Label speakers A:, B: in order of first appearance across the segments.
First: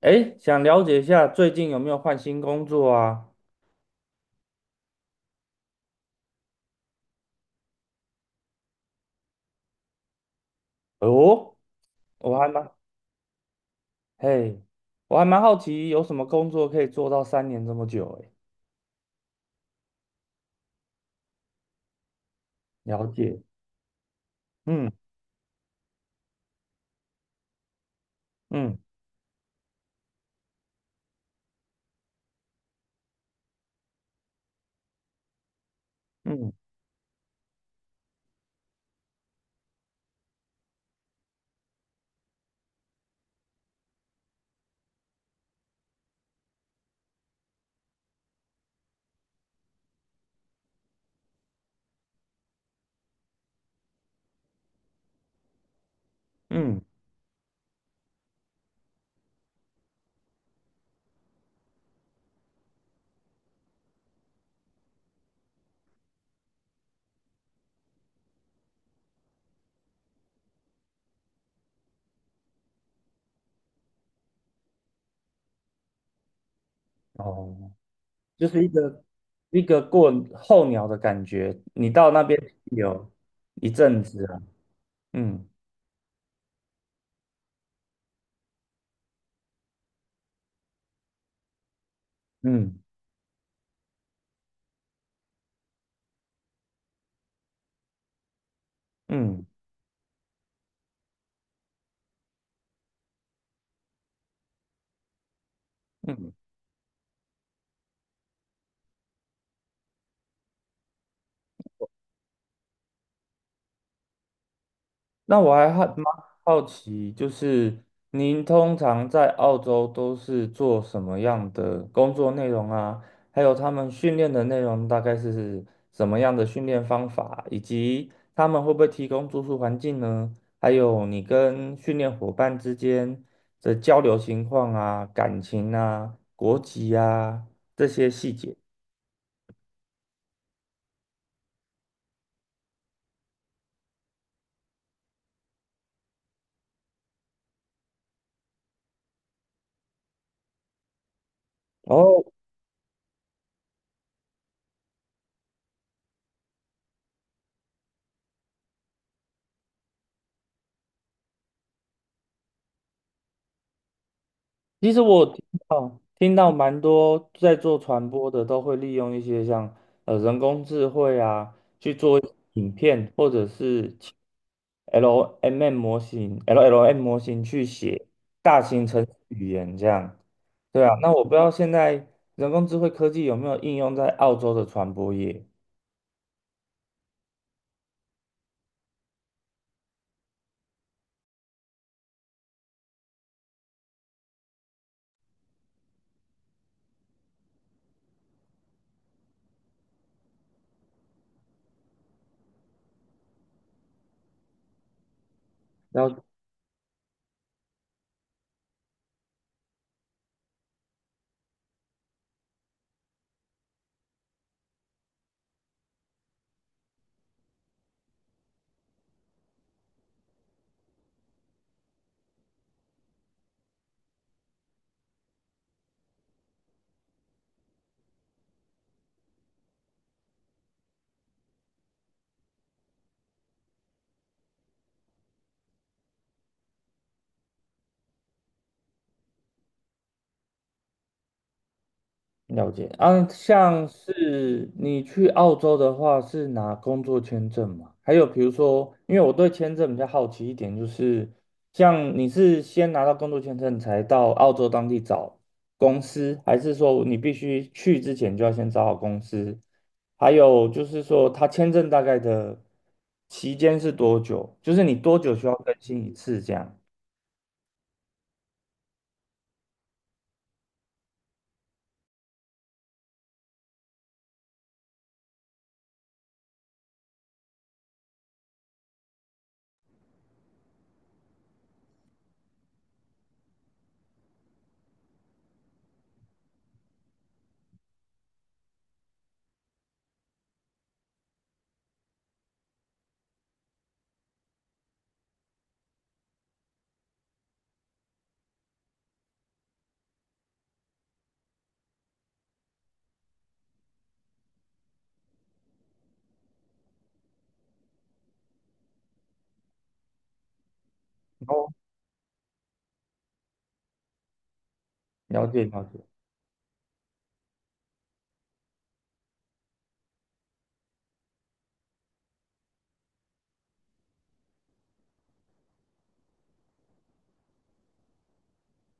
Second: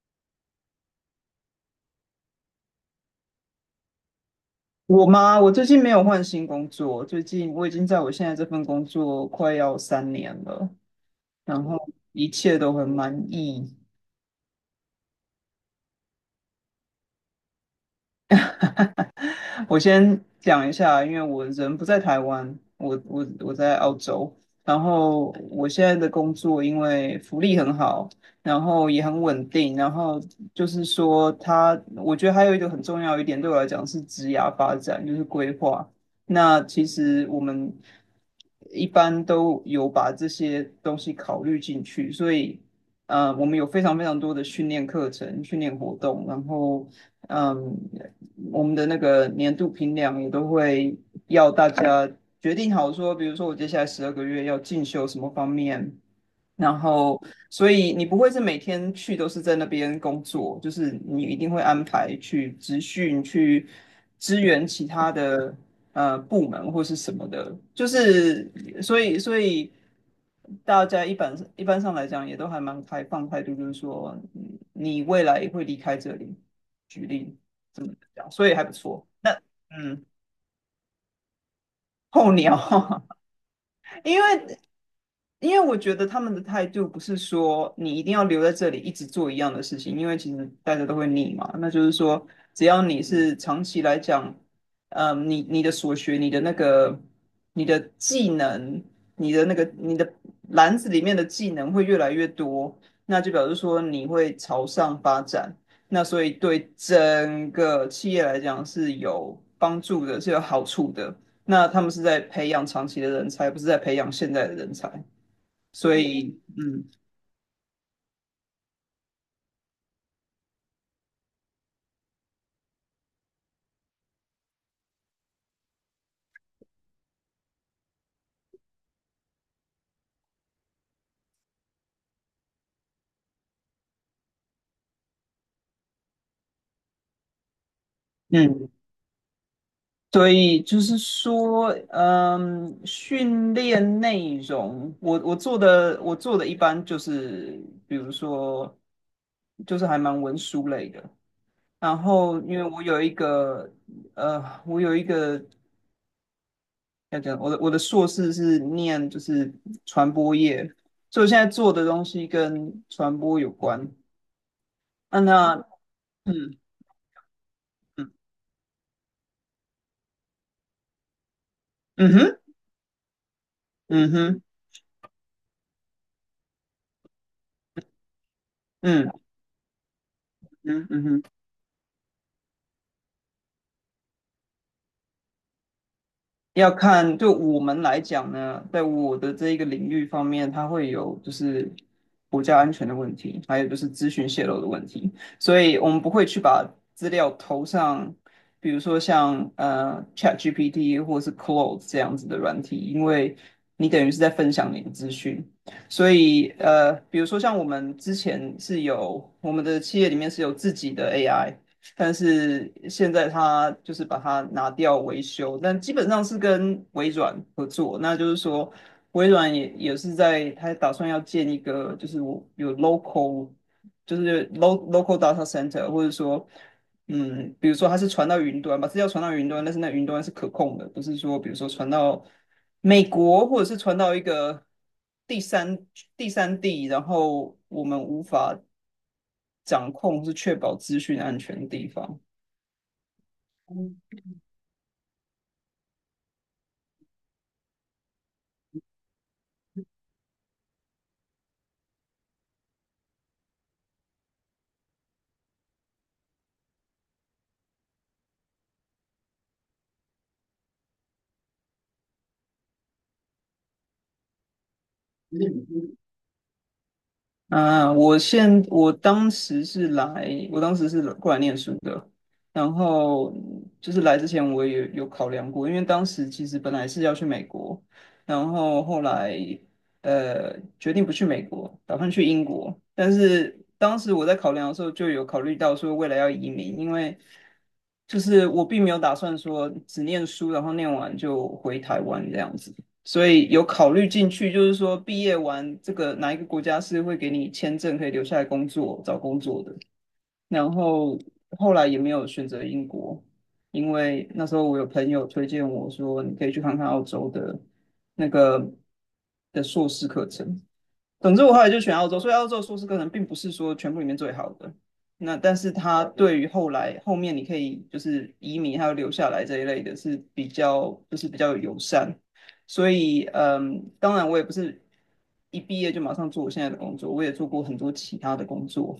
A: 哎，想了解一下最近有没有换新工作啊？
B: 我吗？我最近没有换新工作，最近我已经在我现在这份工作快要3年了，
A: 哦，
B: 然后一
A: 我还
B: 切
A: 蛮，
B: 都很满意。
A: 嘿，我还蛮好奇有什么工作可以做到三年这么久哎。
B: 我先讲一下，因为我人不在台湾，我
A: 了
B: 我
A: 解，
B: 我在澳洲，然
A: 嗯
B: 后我现在的工作因为福利很好，然
A: 嗯
B: 后也很稳定，然后就是说他我觉得还有一个很重要一点对我来讲是职涯发展，就是规划。
A: 嗯
B: 那其实我们一般都有把这些东西考虑进去，所以我们有非常非常多的训练课程、训练活动，然后。嗯，我们的那个年度评量也都会要大家决定好说，比如说我接下来12个月要进修什么方面，然
A: 嗯，
B: 后所以你不会是每天去都是在那边工作，就是你一定会安排去职训、去支援其他的部门或是什么的，就是所以大家一般上来讲也都还蛮开放态度，就是说你未来也会离开这里，举例。
A: 哦，
B: 这样
A: 就
B: 所以
A: 是
B: 还
A: 一
B: 不
A: 个
B: 错。那
A: 一个
B: 嗯，
A: 过候鸟的感觉，你到那
B: 候
A: 边
B: 鸟，
A: 有一阵
B: 因
A: 子啊，
B: 为
A: 嗯
B: 因为我觉得他们的态度不是说你一定要留在这里一直做一样的事情，因为其实大家都会腻嘛。那就是说，只要
A: 嗯
B: 你是长期来讲，嗯，你的所学、你的那个、你的技能、你
A: 嗯
B: 的那个、你的篮子里面的技能会越来越多，那就表示说你会朝上发展。那所
A: 嗯
B: 以对整个企业来讲是有帮助的，是有好处的。那他们是在培养长期的人才，不是在培养现在的人才。
A: 那我还好
B: 所
A: 蛮
B: 以，
A: 好
B: 嗯
A: 奇，就是您通常在澳洲都是做什么样的工作内容啊？还有他们训练的内容大概是什么样的训练方法，以及他们会不会提供住宿环境呢？还有你跟训练伙伴之间的交流情况啊、感情啊、国籍啊这些细节。
B: 嗯，所以就是说，嗯，训练内容，我做的一般就是，比如说，就是还蛮文书类的。然
A: 哦，
B: 后，因为我有一个要讲，我的硕士是念就是传播业，所以我现在做的东西跟传播有关。
A: 其实
B: 啊，
A: 我听
B: 那，
A: 到听到
B: 嗯
A: 蛮多在做传
B: 嗯
A: 播的都会利用一些像人工智慧啊去
B: 嗯
A: 做
B: 哼，
A: 影片或者是
B: 嗯哼，
A: LMM 模型、LLM 模型去写大型程式
B: 嗯
A: 语言这样。对
B: 嗯
A: 啊，
B: 嗯
A: 那我
B: 哼。
A: 不知道现在人工智慧科技有没有应用在澳洲的传播业？
B: 要看对我们来讲呢，在我的这一个领域方面，它会有就是国家安全的问题，还有就是资讯泄露的问题，所以我们不会去把资料投上，比如说像ChatGPT 或是 Claude 这样子的软体，因为你等于是在分享你的资讯，所以比如说像我们之前是有我们的企业里面是有自己的 AI。但是现在他就是把它拿掉维修，但基本上是跟微软合作，那就是说微软也是在他打算要建一个就是我有 local 就是 local data center，或者说比如说它是传到云端，把资料传到云端，但是那云端是可控的，不是说比如说传到美国，或者是传到一个第三第三地，然后我们无法掌控，是确保资讯安全的地方。
A: 了解啊，像是你去澳洲的话，是拿工作签证嘛？还有比如说，因为我对签证比较好奇一点，就是像你是先拿到工作签证才到澳洲当地找公司，还是说你必须去之前就要先找好公司？还有就是说，他签证大概的期间是多久？就是你多久需要更新一次这样？
B: 啊，我当时是来过来念书的，然后就是来之前我也有考量过，因为当时其实本来是要去美国，然后后来决定不去美国，打算去英国，但是当时我在考量的时候就有考虑到说未来要移民，因为就是我并没有打算说只念书，然后念完就回台湾这样子。所以有考虑进去，就是说毕业完这个哪一个国家是会给你签证可以留下来工作、找工作的。然后后来也没有选择英国，因为那时候我有朋友推荐我说你可以去看看澳洲的那个的硕士课程，总之我后来
A: 哦，
B: 就选澳洲，所以澳洲的硕士课程并不是说全部里面最好的，那
A: 了
B: 但
A: 解
B: 是
A: 了解，
B: 它对于后来后面你可以就是移民还有留下来这一类的是比较就是比较友善，所以嗯，当然我也不是一毕业就马上做我现在的工作，我也做过很多其他的工作，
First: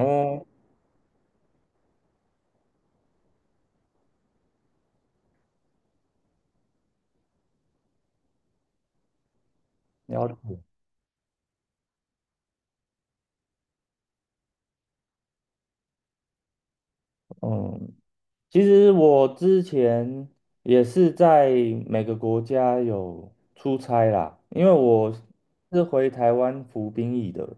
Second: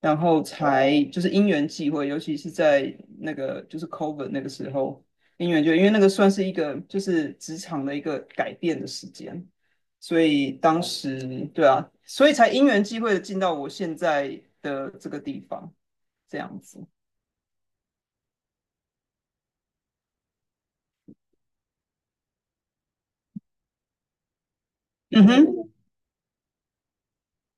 B: 然后才就是因缘际会，尤其是在那个就是 COVID 那个时候，因缘就因为那个算是一个就是职场的一个改变的时间，所
A: 了
B: 以
A: 解，
B: 当时对啊，所以才因缘际会的进到我现在的这个地方，这样子。
A: 嗯。其实我之前也是在每个国家有出差啦，因为我
B: 嗯哼，
A: 是回台湾服兵役的。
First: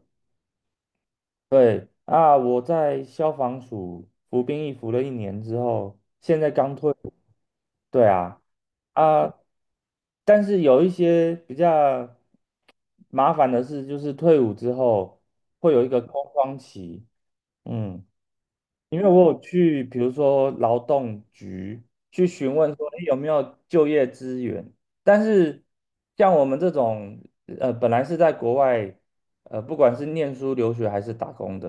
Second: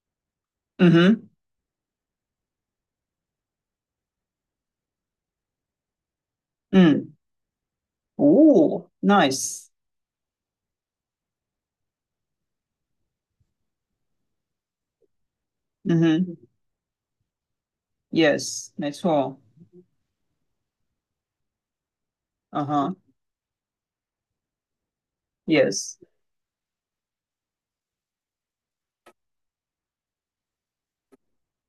B: 嗯哼，
A: 对啊，我在消防署服兵役服了一年之后，现在刚退伍。
B: 嗯，
A: 对啊，
B: 哦
A: 啊，
B: ，nice，
A: 但是有一些比较麻烦的事，就是退伍之后会有一
B: 嗯
A: 个空
B: 哼
A: 窗期。嗯。
B: ，yes，没
A: 因为我
B: 错，
A: 有去，比如说劳动局去询
B: 嗯
A: 问说，
B: 哼
A: 哎，有没有就业资源？但是
B: ，yes，
A: 像我们这种，本来是在国外，不管是念书、留学还是打工的，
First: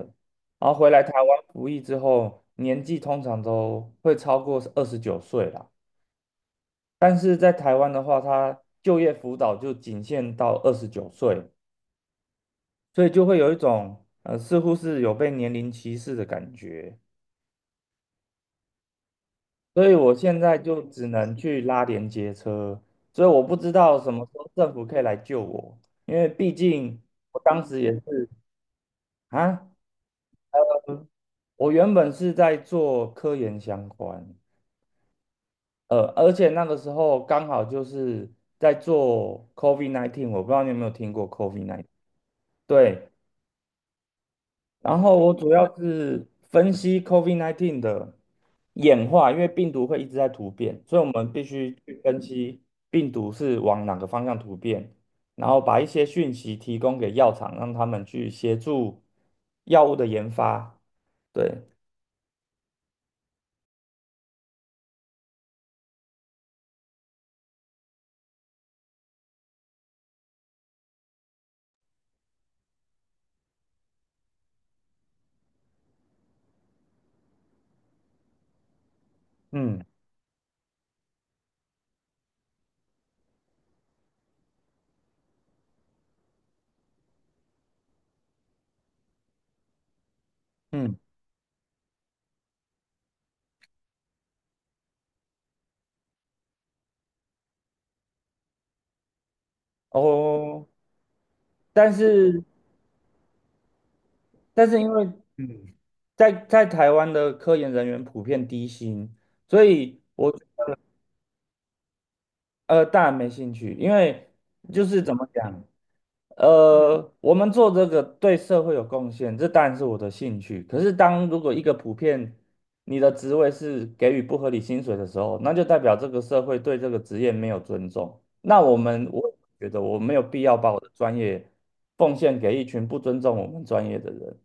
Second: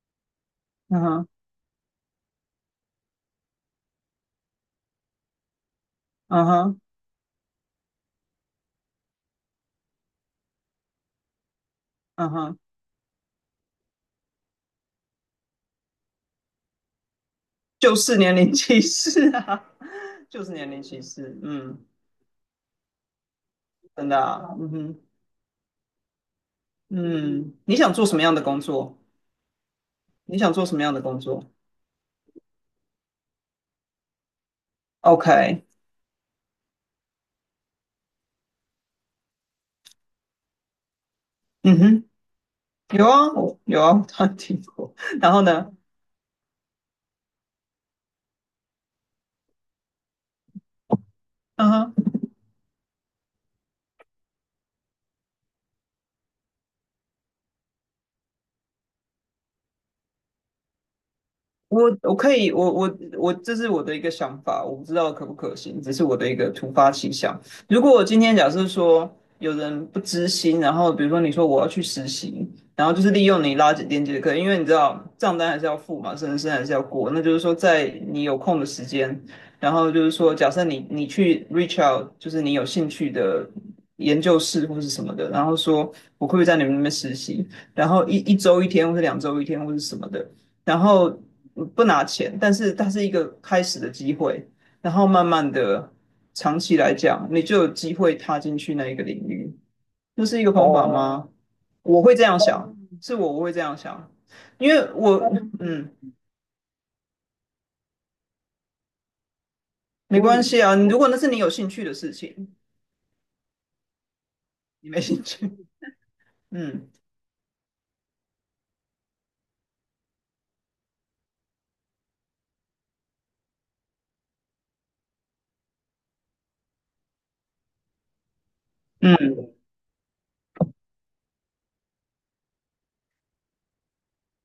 A: 然后回
B: 嗯
A: 来台
B: 哼，
A: 湾服役之后，年纪通常都会超过二十九岁啦。
B: 嗯哼，
A: 但是在台湾的话，他就业辅导就仅限到二十九岁，
B: 嗯哼。
A: 所以就会有一种，似乎是有被年龄歧视的感觉。
B: 就是年龄歧视啊，
A: 所以 我现
B: 就是
A: 在
B: 年
A: 就
B: 龄歧
A: 只能
B: 视，
A: 去
B: 嗯，
A: 拉连接车，所以我不知道
B: 真
A: 什
B: 的
A: 么时候
B: 啊，嗯
A: 政府可
B: 哼，
A: 以来救我，因为毕竟我
B: 嗯，
A: 当
B: 你
A: 时也
B: 想做什么
A: 是
B: 样的工作？
A: 啊，
B: 你想做什么样的工作
A: 我原本是在做科研相关，
B: ？OK，
A: 而且那个时候刚好就是在做 COVID-19，我不知道你有没有听过
B: 嗯
A: COVID-19，
B: 哼，有
A: 对，
B: 啊，有啊，他听过。
A: 然后
B: 然
A: 我
B: 后
A: 主要
B: 呢？
A: 是分析 COVID-19 的演化，因为病毒会一直在突变，所以我们必
B: 嗯
A: 须去
B: 哼。
A: 分析病毒是往哪个方向突变，然后把一些讯息提供给药厂，让他们去协助药物的研发。对，
B: 我我可以，我我我，这是我的一个想法，我不知道可不可行，只是我的一个突发奇想。如果我今天假设说有人不知心，然后比如说你说我要去实习，然后就是利用你拉紧电的课，因为你知道账单还是要付嘛，生还是要过，那就是说在你有空的时间，然
A: 嗯
B: 后就是说假设你你去 reach out，就是你有兴趣的研究室或是什么的，然后说我会不会在你们那边实习，然后一周一天，或是两周一天，或是什么的。然
A: 嗯，
B: 后不拿钱，但是它是一个开始的机会，然后慢慢的长期来讲，你就有机会踏进去那一个领域，这是一个
A: 哦，
B: 方法哦，吗？
A: 但
B: 我会这样
A: 是
B: 想，是我会这样想，
A: 但
B: 因
A: 是
B: 为
A: 因为
B: 我
A: 嗯，
B: 嗯
A: 在台湾的科研人员普遍低薪，所以
B: 没
A: 我
B: 关系啊，如果那是你有兴趣的事情，
A: 当然没兴趣，因为就
B: 你没
A: 是怎
B: 兴
A: 么
B: 趣，
A: 讲。
B: 嗯。
A: 我们做这个对社会有贡献，这当然是我的兴趣。可是，当如果一个普遍你的职位是给予不合理薪水的时候，那就代表这个社会对这个职业没有尊重。那我们，我
B: 嗯，
A: 觉得我没有必要把我的专业奉献给一群不尊重我们专业的人。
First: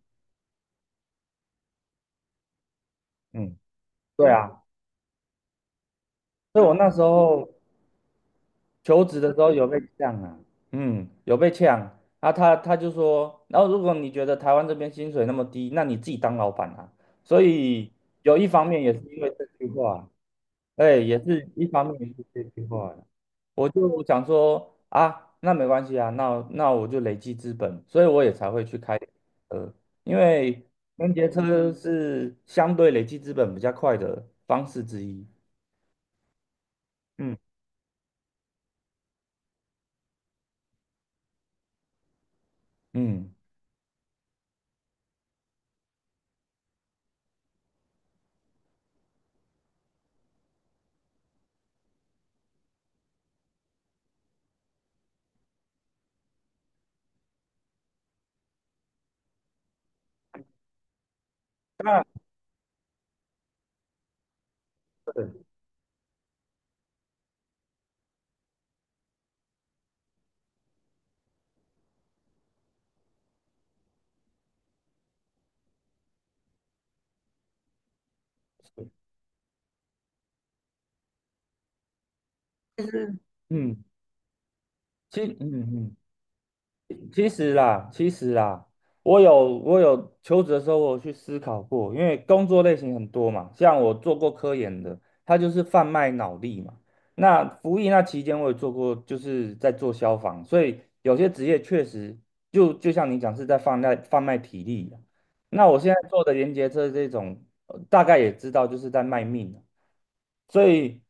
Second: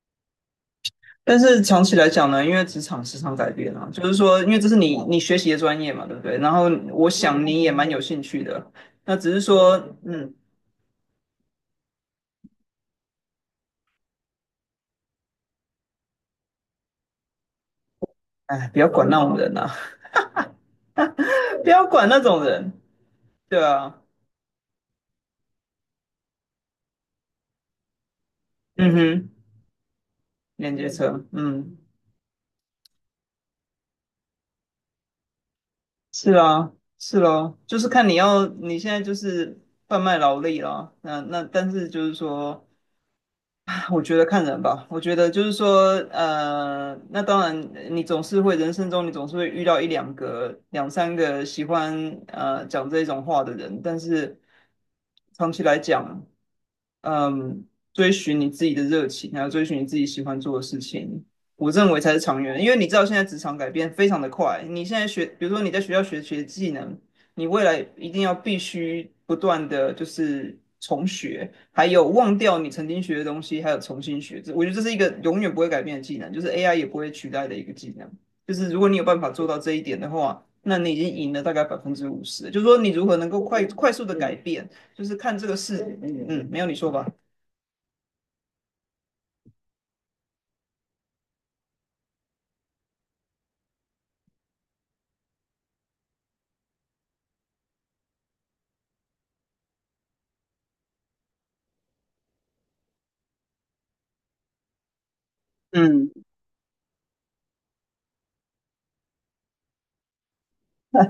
B: 但是长期来讲呢，因为职场时常改
A: 嗯，
B: 变啊，就是
A: 对
B: 说，因为
A: 啊，
B: 这是你学习的专业嘛，对不对？然
A: 所
B: 后
A: 以我那时
B: 我想
A: 候。
B: 你也蛮有兴趣的，
A: 求
B: 那
A: 职
B: 只
A: 的时
B: 是
A: 候有被
B: 说，
A: 呛
B: 嗯，
A: 啊，嗯，有被呛啊他就说，然后如果你觉得台湾这边薪水那么低，那你自己当老板啊。所以有一方
B: 哎，不
A: 面
B: 要
A: 也是
B: 管那
A: 因为
B: 种
A: 这
B: 人呐、
A: 句
B: 啊
A: 话，哎，也是 一
B: 不
A: 方
B: 要
A: 面也
B: 管那
A: 是这
B: 种
A: 句
B: 人，
A: 话，
B: 对
A: 我
B: 啊，
A: 就想说啊，那没关系啊，那我就累积资本，所以我也才会去
B: 嗯
A: 开
B: 哼，
A: 呃，因为
B: 连接
A: 连
B: 车，
A: 接车
B: 嗯，
A: 是相对累积资本比较快的方式之一。
B: 是啊，是
A: 嗯
B: 咯，就是看你要，你现在就是贩卖劳力啦，那但是就是说，
A: 嗯
B: 啊我觉得看人吧，我觉得就是说，呃，那当然，你总是会人生中你总是会遇到一两个、两三个喜欢讲这种话的人，但是长期来讲。嗯，追寻你自己的热情，还有追寻你自己喜欢做的事情，我认为才是长远的。因为你知道现在职场改变非常的快，你现在学，比如说你在学校学技能，你未来一定要必须不断的就是重学，还有忘掉你曾经学的东西，还有重新学。这我觉得这是一个永远不会改变的技能，就是 AI 也不会取代的一个技能。就是如果你有办法做到这一点的话，那你已经赢了大概50%。就是说你如何能够快
A: 嗯，
B: 快速的改变。就是
A: 其实
B: 看这个
A: 嗯嗯。
B: 事，没有你说吧，
A: 其实啦，其实啦，我有求职的时候，我有去思考过，因为工作类型很多嘛，像我做过科研的，它就是贩卖脑力嘛。那服役那期间，我也做过，就是在做消防，所以有些职业确实就像你讲是在贩卖体力啊。那我现在
B: 嗯，
A: 做
B: 有
A: 的连接车这种，大概也知道就是在卖命啊，所以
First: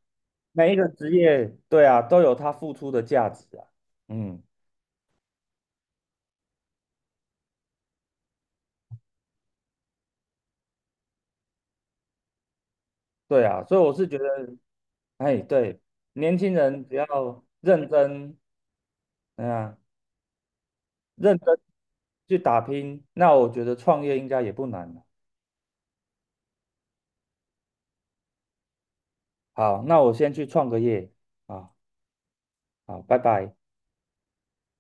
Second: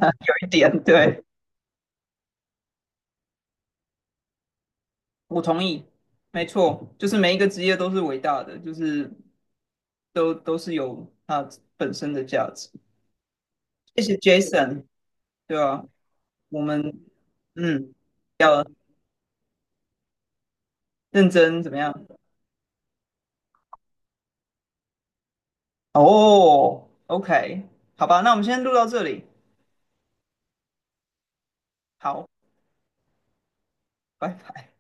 B: 一
A: 每一
B: 点
A: 个职
B: 对，
A: 业，对啊，都有它付出的价值啊，嗯。
B: 我同意，没错，就是每一个职业都是伟大的，就是都是有它本身的价值。
A: 对啊，所以我
B: 谢
A: 是
B: 谢
A: 觉得，
B: Jason，
A: 哎，
B: 对
A: 对，
B: 吧？
A: 年轻
B: 我
A: 人
B: 们
A: 只要认
B: 嗯
A: 真，
B: 要
A: 嗯啊，
B: 认
A: 认真
B: 真怎么样？
A: 去打拼，那我觉得创业应该也不难。
B: 哦，OK，好吧，那我们先录到这里，
A: 好，那我先去创个业啊，
B: 好，
A: 好，拜拜。
B: 拜拜。